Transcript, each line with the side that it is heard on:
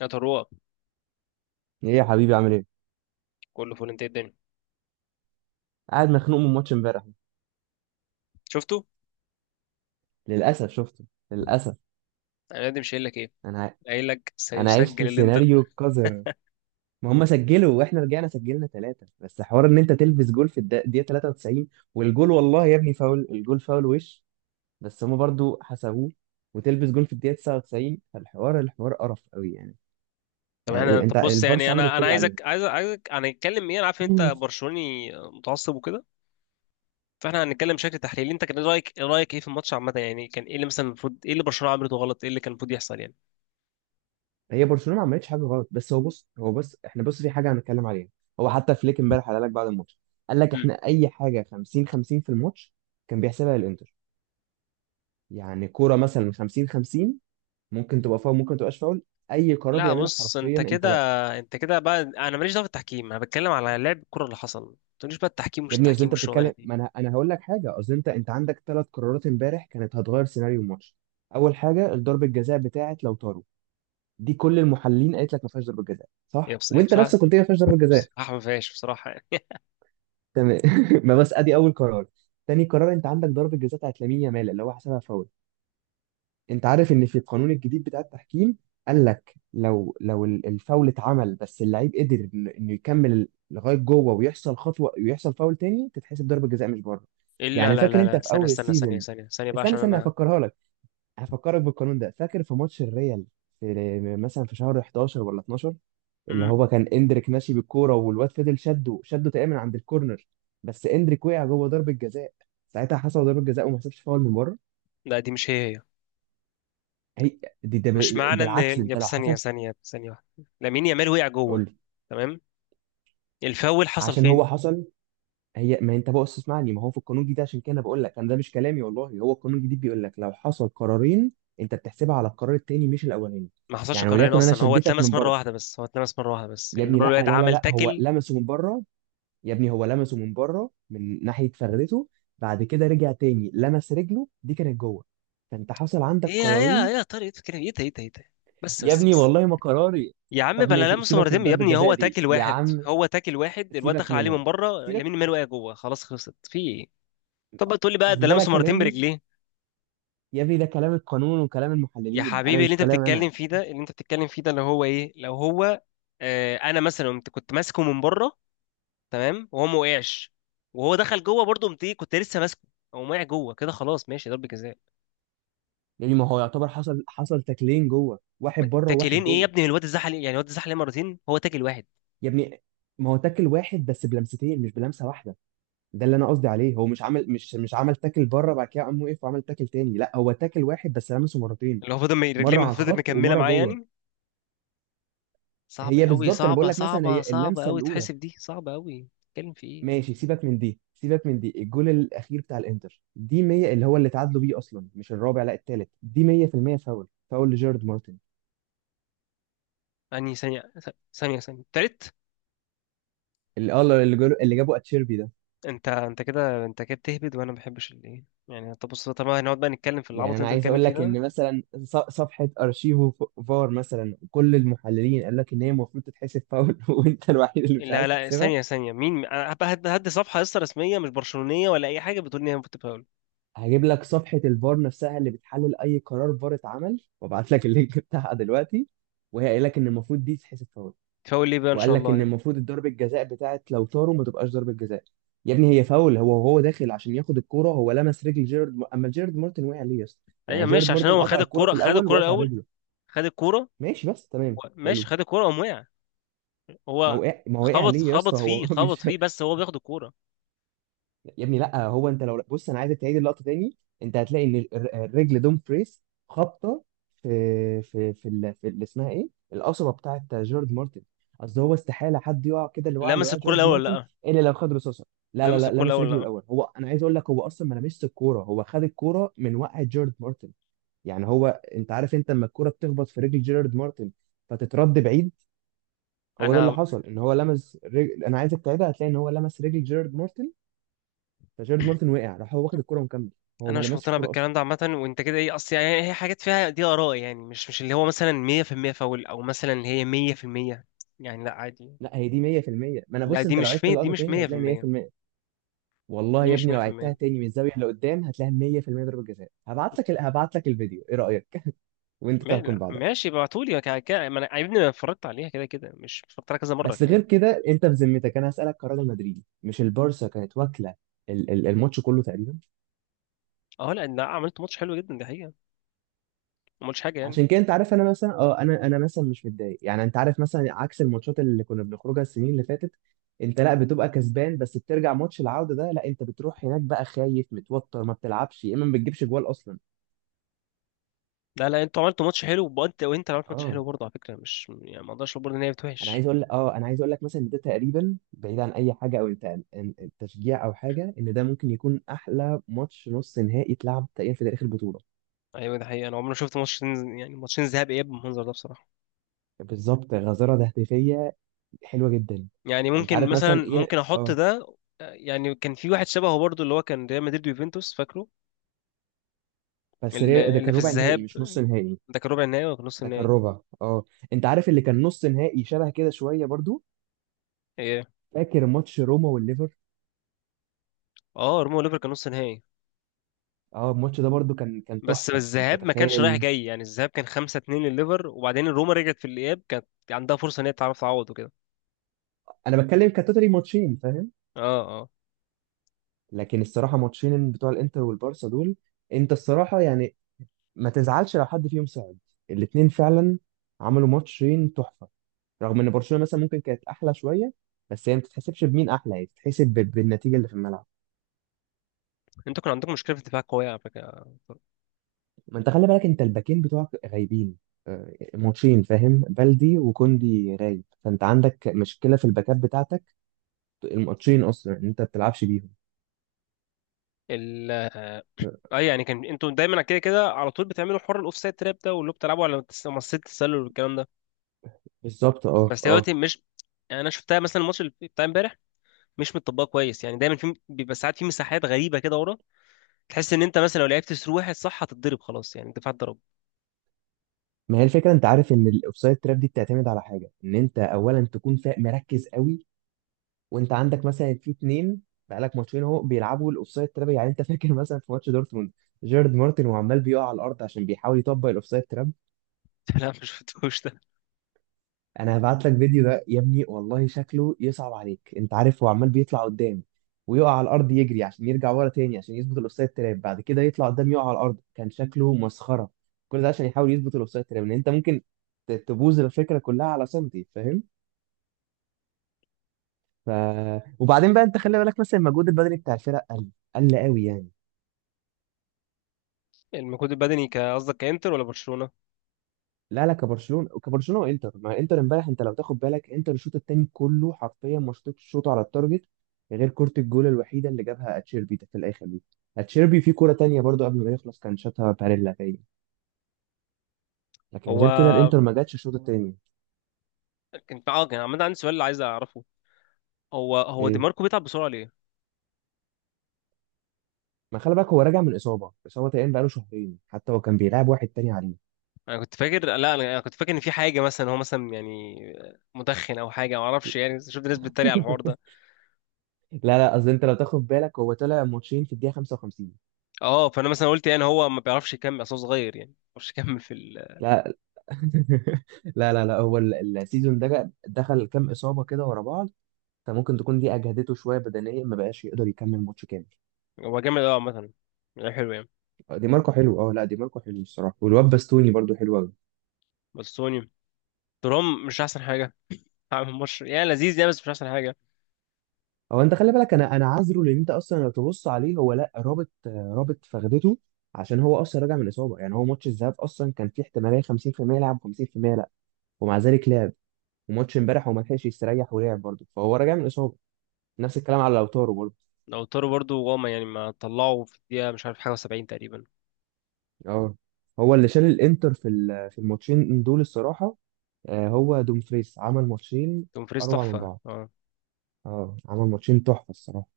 left: يا طروه،
right: ايه يا حبيبي عامل ايه؟
left: كله فول. انت إيه الدنيا؟
right: قاعد مخنوق من ماتش امبارح.
left: شفته.
right: للاسف شفته، للاسف.
left: انا قاعد مش قايل لك ايه؟
right: انا ع-
left: قايل لك
right: انا عشت
left: سيسجل الانتر.
right: سيناريو قذر. ما هم سجلوا واحنا رجعنا سجلنا ثلاثه، بس حوار ان انت تلبس جول في الدقيقه 93. والجول والله يا ابني فاول، الجول فاول وش، بس هم برضو حسبوه. وتلبس جول في الدقيقه 99. فالحوار قرف قوي
left: طب احنا طب
right: انت
left: بص،
right: البارسا
left: يعني
right: عملت
left: انا
right: كل اللي
left: عايزك هنتكلم ايه؟ انا عارف ان
right: عليها
left: انت برشلوني متعصب وكده. فاحنا هنتكلم بشكل تحليلي، انت كان رايك ايه في الماتش عامه يعني؟ كان ايه اللي مثلا المفروض، ايه اللي برشلونه عملته غلط، ايه اللي كان المفروض يحصل يعني؟
right: هي برشلونه ما عملتش حاجه غلط، بس هو بص احنا بص في حاجه هنتكلم عليها. هو حتى فليك امبارح قال لك بعد الماتش، قال لك
left: مم.
right: احنا اي حاجه 50 50 في الماتش كان بيحسبها للانتر. يعني كوره مثلا 50 50 ممكن تبقى فاول، ممكن تبقاش فاول، اي قرار
left: لا
right: بيعمله
left: بص،
right: حرفيا
left: انت
right: انت
left: كده
right: لا.
left: انت كده بقى انا ماليش دعوه بالتحكيم، انا بتكلم على لعب الكره اللي حصل. ما تقوليش بقى التحكيم مش
right: يا ابني اصل
left: التحكيم
right: انت
left: والشغلانه
right: بتتكلم،
left: دي.
right: ما انا هقول لك حاجه. اصل انت عندك ثلاث قرارات امبارح كانت هتغير سيناريو الماتش. اول حاجه ضربه الجزاء بتاعت لوتارو، دي كل المحللين قالت لك ما فيهاش ضربه جزاء
left: هي
right: صح،
left: بص... هي
right: وانت
left: بصراحه.
right: نفسك قلت لي ما فيهاش ضربه جزاء.
left: بصراحه ما فيهاش، بصراحه.
right: تمام ما بس ادي اول قرار. تاني قرار، انت عندك ضربه جزاء بتاعت لامين يامال اللي هو حسبها فاول. انت عارف ان في القانون الجديد بتاع التحكيم، قال لك لو الفاول اتعمل بس اللعيب قدر انه يكمل لغايه جوه ويحصل خطوه ويحصل فاول تاني، تتحسب ضربه جزاء مش بره.
left: الا،
right: يعني
left: لا
right: فاكر
left: لا
right: انت
left: لا،
right: في
left: ثانيه
right: اول
left: استنى، ثانيه
right: السيزون،
left: ثانيه ثانيه بقى
right: استنى
left: عشان
right: استنى
left: انا...
right: هفكرها لك، هفكرك بالقانون ده. فاكر في ماتش الريال، في مثلا في شهر 11 ولا 12، اللي
left: امم.
right: هو كان اندريك ماشي بالكوره والواد فضل شده تقريبا من عند الكورنر، بس اندريك وقع جوه ضربه جزاء. ساعتها حسب ضربه جزاء وما حسبش فاول من بره.
left: لا، دي مش هي.
right: هي دي،
left: مش معنى ان
right: بالعكس ده
left: يا،
right: انت لو
left: بس ثانيه
right: حسب.
left: ثانيه ثانيه واحده، لامين يامال وقع
right: قول
left: جوه.
right: لي.
left: تمام. الفاول حصل
right: عشان
left: فين؟
right: هو حصل. هي ما انت بص اسمعني، ما هو في القانون الجديد، عشان كده أنا بقول لك انا، ده مش كلامي والله، هو القانون الجديد بيقول لك لو حصل قرارين انت بتحسبها على القرار التاني مش الاولاني.
left: ما حصلش
right: يعني
left: قررين
right: وليكن انا
left: اصلا، هو
right: شدتك
left: اتلمس
right: من
left: مره
right: بره.
left: واحده بس، هو اتلمس مره واحده بس،
right: يا ابني لا
left: الواد
right: لا لا
left: عمل
right: لا هو
left: تاكل.
right: لمسه من بره، يا ابني هو لمسه من بره من ناحية فرده. بعد كده رجع تاني لمس رجله، دي كانت جوه. فانت حصل
left: ايه
right: عندك
left: يا إيه يا
right: قرارين.
left: إيه يا طارق كده؟ ايه ده؟ ايه ده؟ ايه ده؟ بس،
right: يا
left: بس،
right: ابني
left: بس.
right: والله ما قراري.
left: يا عم
right: طب
left: بلا
right: ماشي،
left: لمسه
right: سيبك من
left: مرتين يا
right: ضربة
left: ابني،
right: الجزاء
left: هو
right: دي
left: تاكل
right: يا
left: واحد،
right: عم،
left: هو تاكل واحد. الواد
right: سيبك
left: دخل عليه
right: منها،
left: من بره،
right: سيبك.
left: لامين يامال وقع جوه، خلاص، خلصت في ايه؟ طب بقى تقول لي بقى
right: اصل
left: ده
right: ده لا
left: لمسه مرتين
right: كلامي،
left: برجليه؟
right: يا ابني ده كلام القانون وكلام
left: يا
right: المحللين، انا
left: حبيبي، اللي
right: مش
left: انت
right: كلام
left: بتتكلم
right: انا.
left: فيه ده، اللي انت بتتكلم فيه ده، اللي هو ايه لو هو... آه، انا مثلا كنت ماسكه من بره. تمام وهو ما وقعش، وهو دخل جوه برضه قمت ايه، كنت لسه ماسكه. هو وقع جوه كده، خلاص ماشي ضربة جزاء.
right: يعني ما هو يعتبر حصل، حصل تاكلين جوه، واحد بره وواحد
left: تاكلين ايه يا
right: جوه.
left: ابني؟ الواد اتزحلق، يعني الواد اتزحلق مرتين، هو تاكل واحد.
right: يا ابني ما هو تاكل واحد بس بلمستين، مش بلمسة واحدة. ده اللي انا قصدي عليه، هو مش عمل تاكل بره بعد كده قام وقف وعمل تاكل تاني، لا هو تاكل واحد بس لمسه مرتين،
left: اللي هو فضل رجليه
right: مره
left: ما
right: على
left: فضل
right: الخط
left: مكمله
right: ومره
left: معاه
right: جوه.
left: يعني. صعب
right: هي
left: قوي،
right: بالظبط، انا بقول
left: صعبه
right: لك مثلا
left: صعبه
right: هي
left: صعبه
right: اللمسه
left: قوي
right: الاولى
left: تحسب دي، صعبه قوي، بتتكلم في ايه؟
right: ماشي، سيبك من دي، سيبك من دي. الجول الاخير بتاع الانتر دي 100 اللي هو اللي تعادلوا بيه اصلا، مش الرابع لا التالت، دي 100% فاول، فاول لجيرارد مارتن.
left: يعني ثانيه، ثانيه، ثانيه تالت.
right: اللي اه اللي جابوا، اللي جابوا اتشيربي ده.
left: انت كده، انت كده بتهبد، وانا ما بحبش الايه يعني. طب بص، طالما هنقعد بقى نتكلم في
right: يعني
left: العبط اللي
right: انا
left: انت
right: عايز
left: بتتكلم
right: اقول
left: فيه
right: لك
left: ده.
right: ان مثلا صفحه ارشيفو فار مثلا، كل المحللين قال لك ان هي المفروض تتحسب فاول وانت الوحيد اللي مش
left: لا
right: عايز
left: لا،
right: تحسبها.
left: ثانيه ثانيه، مين انا هبقى هدي صفحه لسه رسميه مش برشلونيه ولا اي حاجه بتقول ان هي المفروض تفاول؟
right: هجيب لك صفحة الفار نفسها اللي بتحلل أي قرار فار اتعمل وابعت لك اللينك بتاعها دلوقتي، وهي قايل لك إن المفروض دي تتحسب فاول.
left: تفاول ليه بقى ان
right: وقال
left: شاء
right: لك
left: الله
right: إن
left: يعني؟
right: المفروض الضربة جزاء بتاعت لو طاروا ما تبقاش ضربة جزاء. يا ابني هي فاول، هو وهو داخل عشان ياخد الكورة هو لمس رجل أما جيرارد مارتن وقع ليه يا اسطى؟ يعني
left: ايوه
right: جيرارد
left: ماشي، عشان
right: مارتن
left: هو
right: قطع
left: خد
right: الكورة في
left: الكوره، خد
right: الأول،
left: الكوره
right: وقف على
left: الاول،
right: رجله،
left: خد الكوره
right: ماشي، بس تمام
left: ماشي
right: حلو.
left: خد الكوره قام وقع.
right: ما
left: هو
right: وقع، ما وقع
left: خبط،
right: ليه يا
left: خبط
right: اسطى هو
left: فيه، خبط
right: مش،
left: فيه بس هو بياخد الكوره.
right: يا ابني لا، هو انت لو بص انا عايزك تعيد اللقطه تاني، انت هتلاقي ان الرجل دوم فريس خابطه في في اللي اسمها ايه القصبه بتاعت جورج مارتن. اصل هو استحاله حد يقع كده، اللي وقع، اللي
left: لمس
right: وقع
left: الكوره
right: جورج
left: الاول ولا
right: مارتن
left: لا؟
right: الا لو خد رصاصه. لا لا
left: لمس
right: لا
left: الكوره
right: لمس
left: الاول ولا
right: رجله
left: لا؟
right: الاول، هو انا عايز اقول لك هو اصلا ما لمسش الكوره، هو خد الكوره من وقع جورج مارتن. يعني هو، انت عارف انت لما الكوره بتخبط في رجل جيرارد مارتن فتترد بعيد، هو ده اللي
left: انا
right: حصل، ان هو لمس رجل. انا عايزك تعيدها هتلاقي ان هو لمس رجل جيرارد مارتن، فجيرارد مارتن وقع راح هو واخد الكرة ومكمل. هو
left: انا
right: ما
left: مش
right: لمسش
left: مقتنع
right: الكرة اصلا.
left: بالكلام ده عامه، وانت كده ايه اصل؟ يعني هي حاجات فيها دي اراء، يعني مش اللي هو مثلا 100% فاول، او مثلا اللي هي 100%، يعني لا عادي.
right: لا هي دي 100%، ما انا
left: لا،
right: بص
left: دي
right: انت لو
left: مش
right: عدت
left: مية، دي
right: اللقطة
left: مش
right: تاني هتلاقي إن
left: 100%،
right: 100%. والله
left: دي
right: يا
left: مش
right: ابني لو عدتها
left: 100%.
right: تاني من الزاوية اللي قدام هتلاقيها 100% ضربة جزاء. هبعت لك هبعت لك الفيديو، ايه رأيك وانت تحكم
left: لا
right: بعدها.
left: ماشي ابعتولي، ما انا يا ابني، انا اتفرجت عليها كده كده، مش اتفرجت عليها كذا مره
right: بس غير
left: كمان.
right: كده، انت بذمتك انا هسألك كراجل مدريدي مش البارسا، كانت واكلة الماتش كله تقريبا.
left: اه، لا لا، عملت ماتش حلو جدا دي حقيقه، ما قلتش حاجه يعني.
right: عشان كده انت عارف انا مثلا اه، انا مثلا مش متضايق يعني، انت عارف مثلا عكس الماتشات اللي كنا بنخرجها السنين اللي فاتت، انت لا بتبقى كسبان، بس بترجع ماتش العودة ده لا انت بتروح هناك بقى خايف متوتر، ما بتلعبش يا اما ما بتجيبش جوال اصلا.
left: لا لا، انتوا عملتوا ماتش حلو، وانت اللي عملت ماتش
right: اه،
left: حلو برضه على فكره، مش يعني ما اقدرش اقول برضه ان هي
right: انا
left: بتوحش.
right: عايز اقول اه، انا عايز اقول لك مثلا ان ده تقريبا بعيد عن اي حاجه او انت تشجيع او حاجه، ان ده ممكن يكون احلى ماتش نص نهائي اتلعب تقريبا في تاريخ البطوله.
left: ايوه ده حقيقه، انا عمري ما شفت ماتش، يعني ماتشين ذهاب اياب بالمنظر ده بصراحه.
right: بالظبط، غزاره تهديفيه حلوه جدا.
left: يعني
right: انت
left: ممكن
right: عارف
left: مثلا،
right: مثلا
left: ممكن
right: ايه
left: احط
right: اه،
left: ده. يعني كان في واحد شبهه برضو، اللي هو كان ريال مدريد ويوفنتوس، فاكره؟ اللي,
right: ده
left: اللي
right: كان
left: في
right: ربع نهائي
left: الذهاب.
right: مش نص نهائي.
left: ده كان ربع النهائي ولا كان نص
right: ده كان
left: النهائي؟
right: ربع، اه. انت عارف اللي كان نص نهائي شبه كده شويه برضو،
left: ايه،
right: فاكر ماتش روما والليفر؟
left: اه، روما وليفر كان نص نهائي.
right: اه الماتش ده برضو كان، كان
left: بس
right: تحفه انت
left: الذهاب ما كانش رايح
right: تخيل.
left: جاي، يعني الذهاب كان 5-2 لليفر وبعدين روما رجعت في الاياب، كانت عندها فرصه ان هي تعرف تعوض وكده.
right: انا بتكلم كتوتالي ماتشين فاهم؟
left: اه، اه،
right: لكن الصراحه ماتشين بتوع الانتر والبارسا دول، انت الصراحه يعني ما تزعلش لو حد فيهم صعد، الاتنين فعلا عملوا ماتشين تحفه. رغم ان برشلونه مثلا ممكن كانت احلى شويه، بس هي ما تتحسبش بمين احلى، هي تتحسب بالنتيجه اللي في الملعب.
left: انتوا كان عندكم مشكله في الدفاع قويه على فكره.
right: ما انت خلي بالك انت الباكين بتوعك غايبين، آه، ماتشين فاهم، بلدي وكوندي غايب، فانت عندك مشكله في الباكات بتاعتك، الماتشين اصلا ان انت ما بتلعبش بيهم.
left: ال
right: آه،
left: اه يعني كان انتوا دايما كده كده على طول بتعملوا حوار الاوفسايد تراب ده، واللي هو بتلعبوا على مصيدة التسلل والكلام ده.
right: بالظبط اه
left: بس هي
right: اه.
left: دلوقتي مش... يعني انا شفتها مثلا الماتش اللي بتاع امبارح، مش متطبقه كويس يعني، دايما في بيبقى ساعات في مساحات غريبه كده ورا، تحس ان انت مثلا لو لعبت سرو واحد صح هتتضرب، خلاص يعني الدفاع اتضرب.
right: ما هي الفكره، انت عارف ان الاوفسايد تراب دي بتعتمد على حاجه، ان انت اولا تكون مركز قوي. وانت عندك مثلا في اتنين، بقالك ماتشين اهو بيلعبوا الاوفسايد تراب، يعني انت فاكر مثلا في ماتش دورتموند جيرارد مارتن وعمال بيقع على الارض عشان بيحاول يطبق الاوفسايد تراب.
left: لا ما شفتوش ده.
right: انا هبعت لك فيديو ده يا ابني والله شكله يصعب عليك، انت عارف هو عمال بيطلع قدام ويقع على الارض، يجري عشان يرجع ورا تاني عشان يظبط الاوفسايد تراب، بعد كده يطلع قدام يقع على الارض، كان شكله مسخره. كل ده عشان يحاول يظبط الاوفسايد تراب، ان انت ممكن تبوظ الفكره كلها على سنتي فاهم. ف... وبعدين بقى انت خلي بالك مثلا المجهود البدني بتاع الفرق قل، قل قوي يعني.
left: المجهود البدني، قصدك كانتر ولا برشلونه؟
right: لا لا، كبرشلونه، كبرشلونه وانتر. ما انتر امبارح انت لو تاخد بالك، انتر الشوط الثاني كله حرفيا ما شطتش شوط على التارجت غير كره الجول الوحيده اللي جابها اتشيربي ده في الاخر دي. اتشيربي في كره تانية برضو قبل ما يخلص كان شاتها باريلا تاني،
left: هو
right: لكن غير كده الانتر ما جاتش الشوط الثاني.
left: كان عامه عندي سؤال اللي عايز اعرفه، هو دي
right: ايه،
left: ماركو بيتعب بسرعه ليه؟
right: ما خلي بالك هو راجع من اصابه، اصابه تقريبا بقاله شهرين، حتى هو كان بيلعب واحد تاني عليه
left: انا كنت فاكر، لا، انا كنت فاكر ان في حاجه مثلا، هو مثلا يعني مدخن او حاجه ما اعرفش، يعني شفت ناس بتتريق على الحوار ده.
right: لا لا، قصدي انت لو تاخد بالك هو طلع ماتشين في الدقيقه 55.
left: اه، فانا مثلا قلت يعني هو ما بيعرفش يكمل اصلا صغير يعني، ما بيعرفش يكمل في...
right: لا لا لا هو السيزون ده دخل كام اصابه كده ورا بعض، فممكن تكون دي اجهدته شويه بدنيا ما بقاش يقدر يكمل ماتش كامل.
left: هو جامد قوي عامة، لعيب حلو يعني.
right: دي ماركو حلو اه، لا دي ماركو حلو الصراحه، والواد باستوني برضو حلو قوي.
left: بس سوني ترام مش أحسن حاجة، عامل ماتش يعني لذيذ يعني، بس مش أحسن حاجة.
right: هو انت خلي بالك انا، عذره لان انت اصلا لو تبص عليه هو لا رابط، رابط فخدته، عشان هو اصلا راجع من اصابه. يعني هو ماتش الذهاب اصلا كان فيه احتماليه 50% يلعب 50% لا، ومع ذلك لعب. وماتش امبارح هو ما لحقش يستريح ولعب برضه، فهو راجع من اصابه. نفس الكلام على لوتارو برضه.
left: لو تورو برضو وهما، يعني ما طلعوا في الدقيقة مش عارف حاجة وسبعين تقريبا.
right: اه، هو اللي شال الانتر في الماتشين دول الصراحه. آه، هو دومفريس عمل ماتشين
left: دومفريز
right: اروع من
left: تحفة،
right: بعض.
left: اه،
right: اه عمل ماتشين تحفه الصراحه.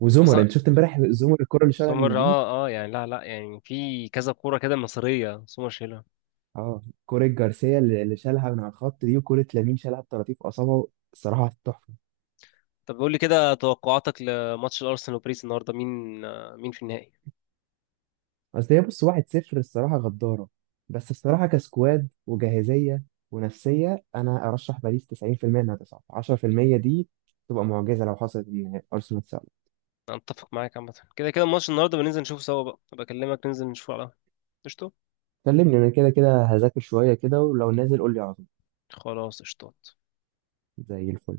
right: وزمر
left: أصلا.
right: انت شفت امبارح زمر الكره اللي شالها من
left: سومر،
right: يمين؟
left: اه اه، يعني لا لا، يعني في كذا كورة كده مصرية سومر شايلها.
right: اه كره جارسيا اللي، اللي شالها من على الخط دي، وكره لامين شالها بطراطيف اصابعه. الصراحه تحفه.
left: طب قول لي كده توقعاتك لماتش الأرسنال وباريس النهاردة، مين في النهائي؟
right: اصل هي بص 1-0، الصراحه غداره، بس الصراحه كسكواد وجاهزيه ونفسيه انا ارشح باريس 90% انها تصعد، 10% دي تبقى معجزه لو حصلت ان ارسنال تصعد.
left: أنا أتفق معاك، عامة كده كده الماتش النهاردة بننزل نشوفه سوا، بقى بكلمك ننزل نشوفه على قشطة.
right: كلمني، انا كده كده هذاكر شويه كده، ولو نازل قول لي على طول.
left: خلاص قشطات.
right: زي الفل.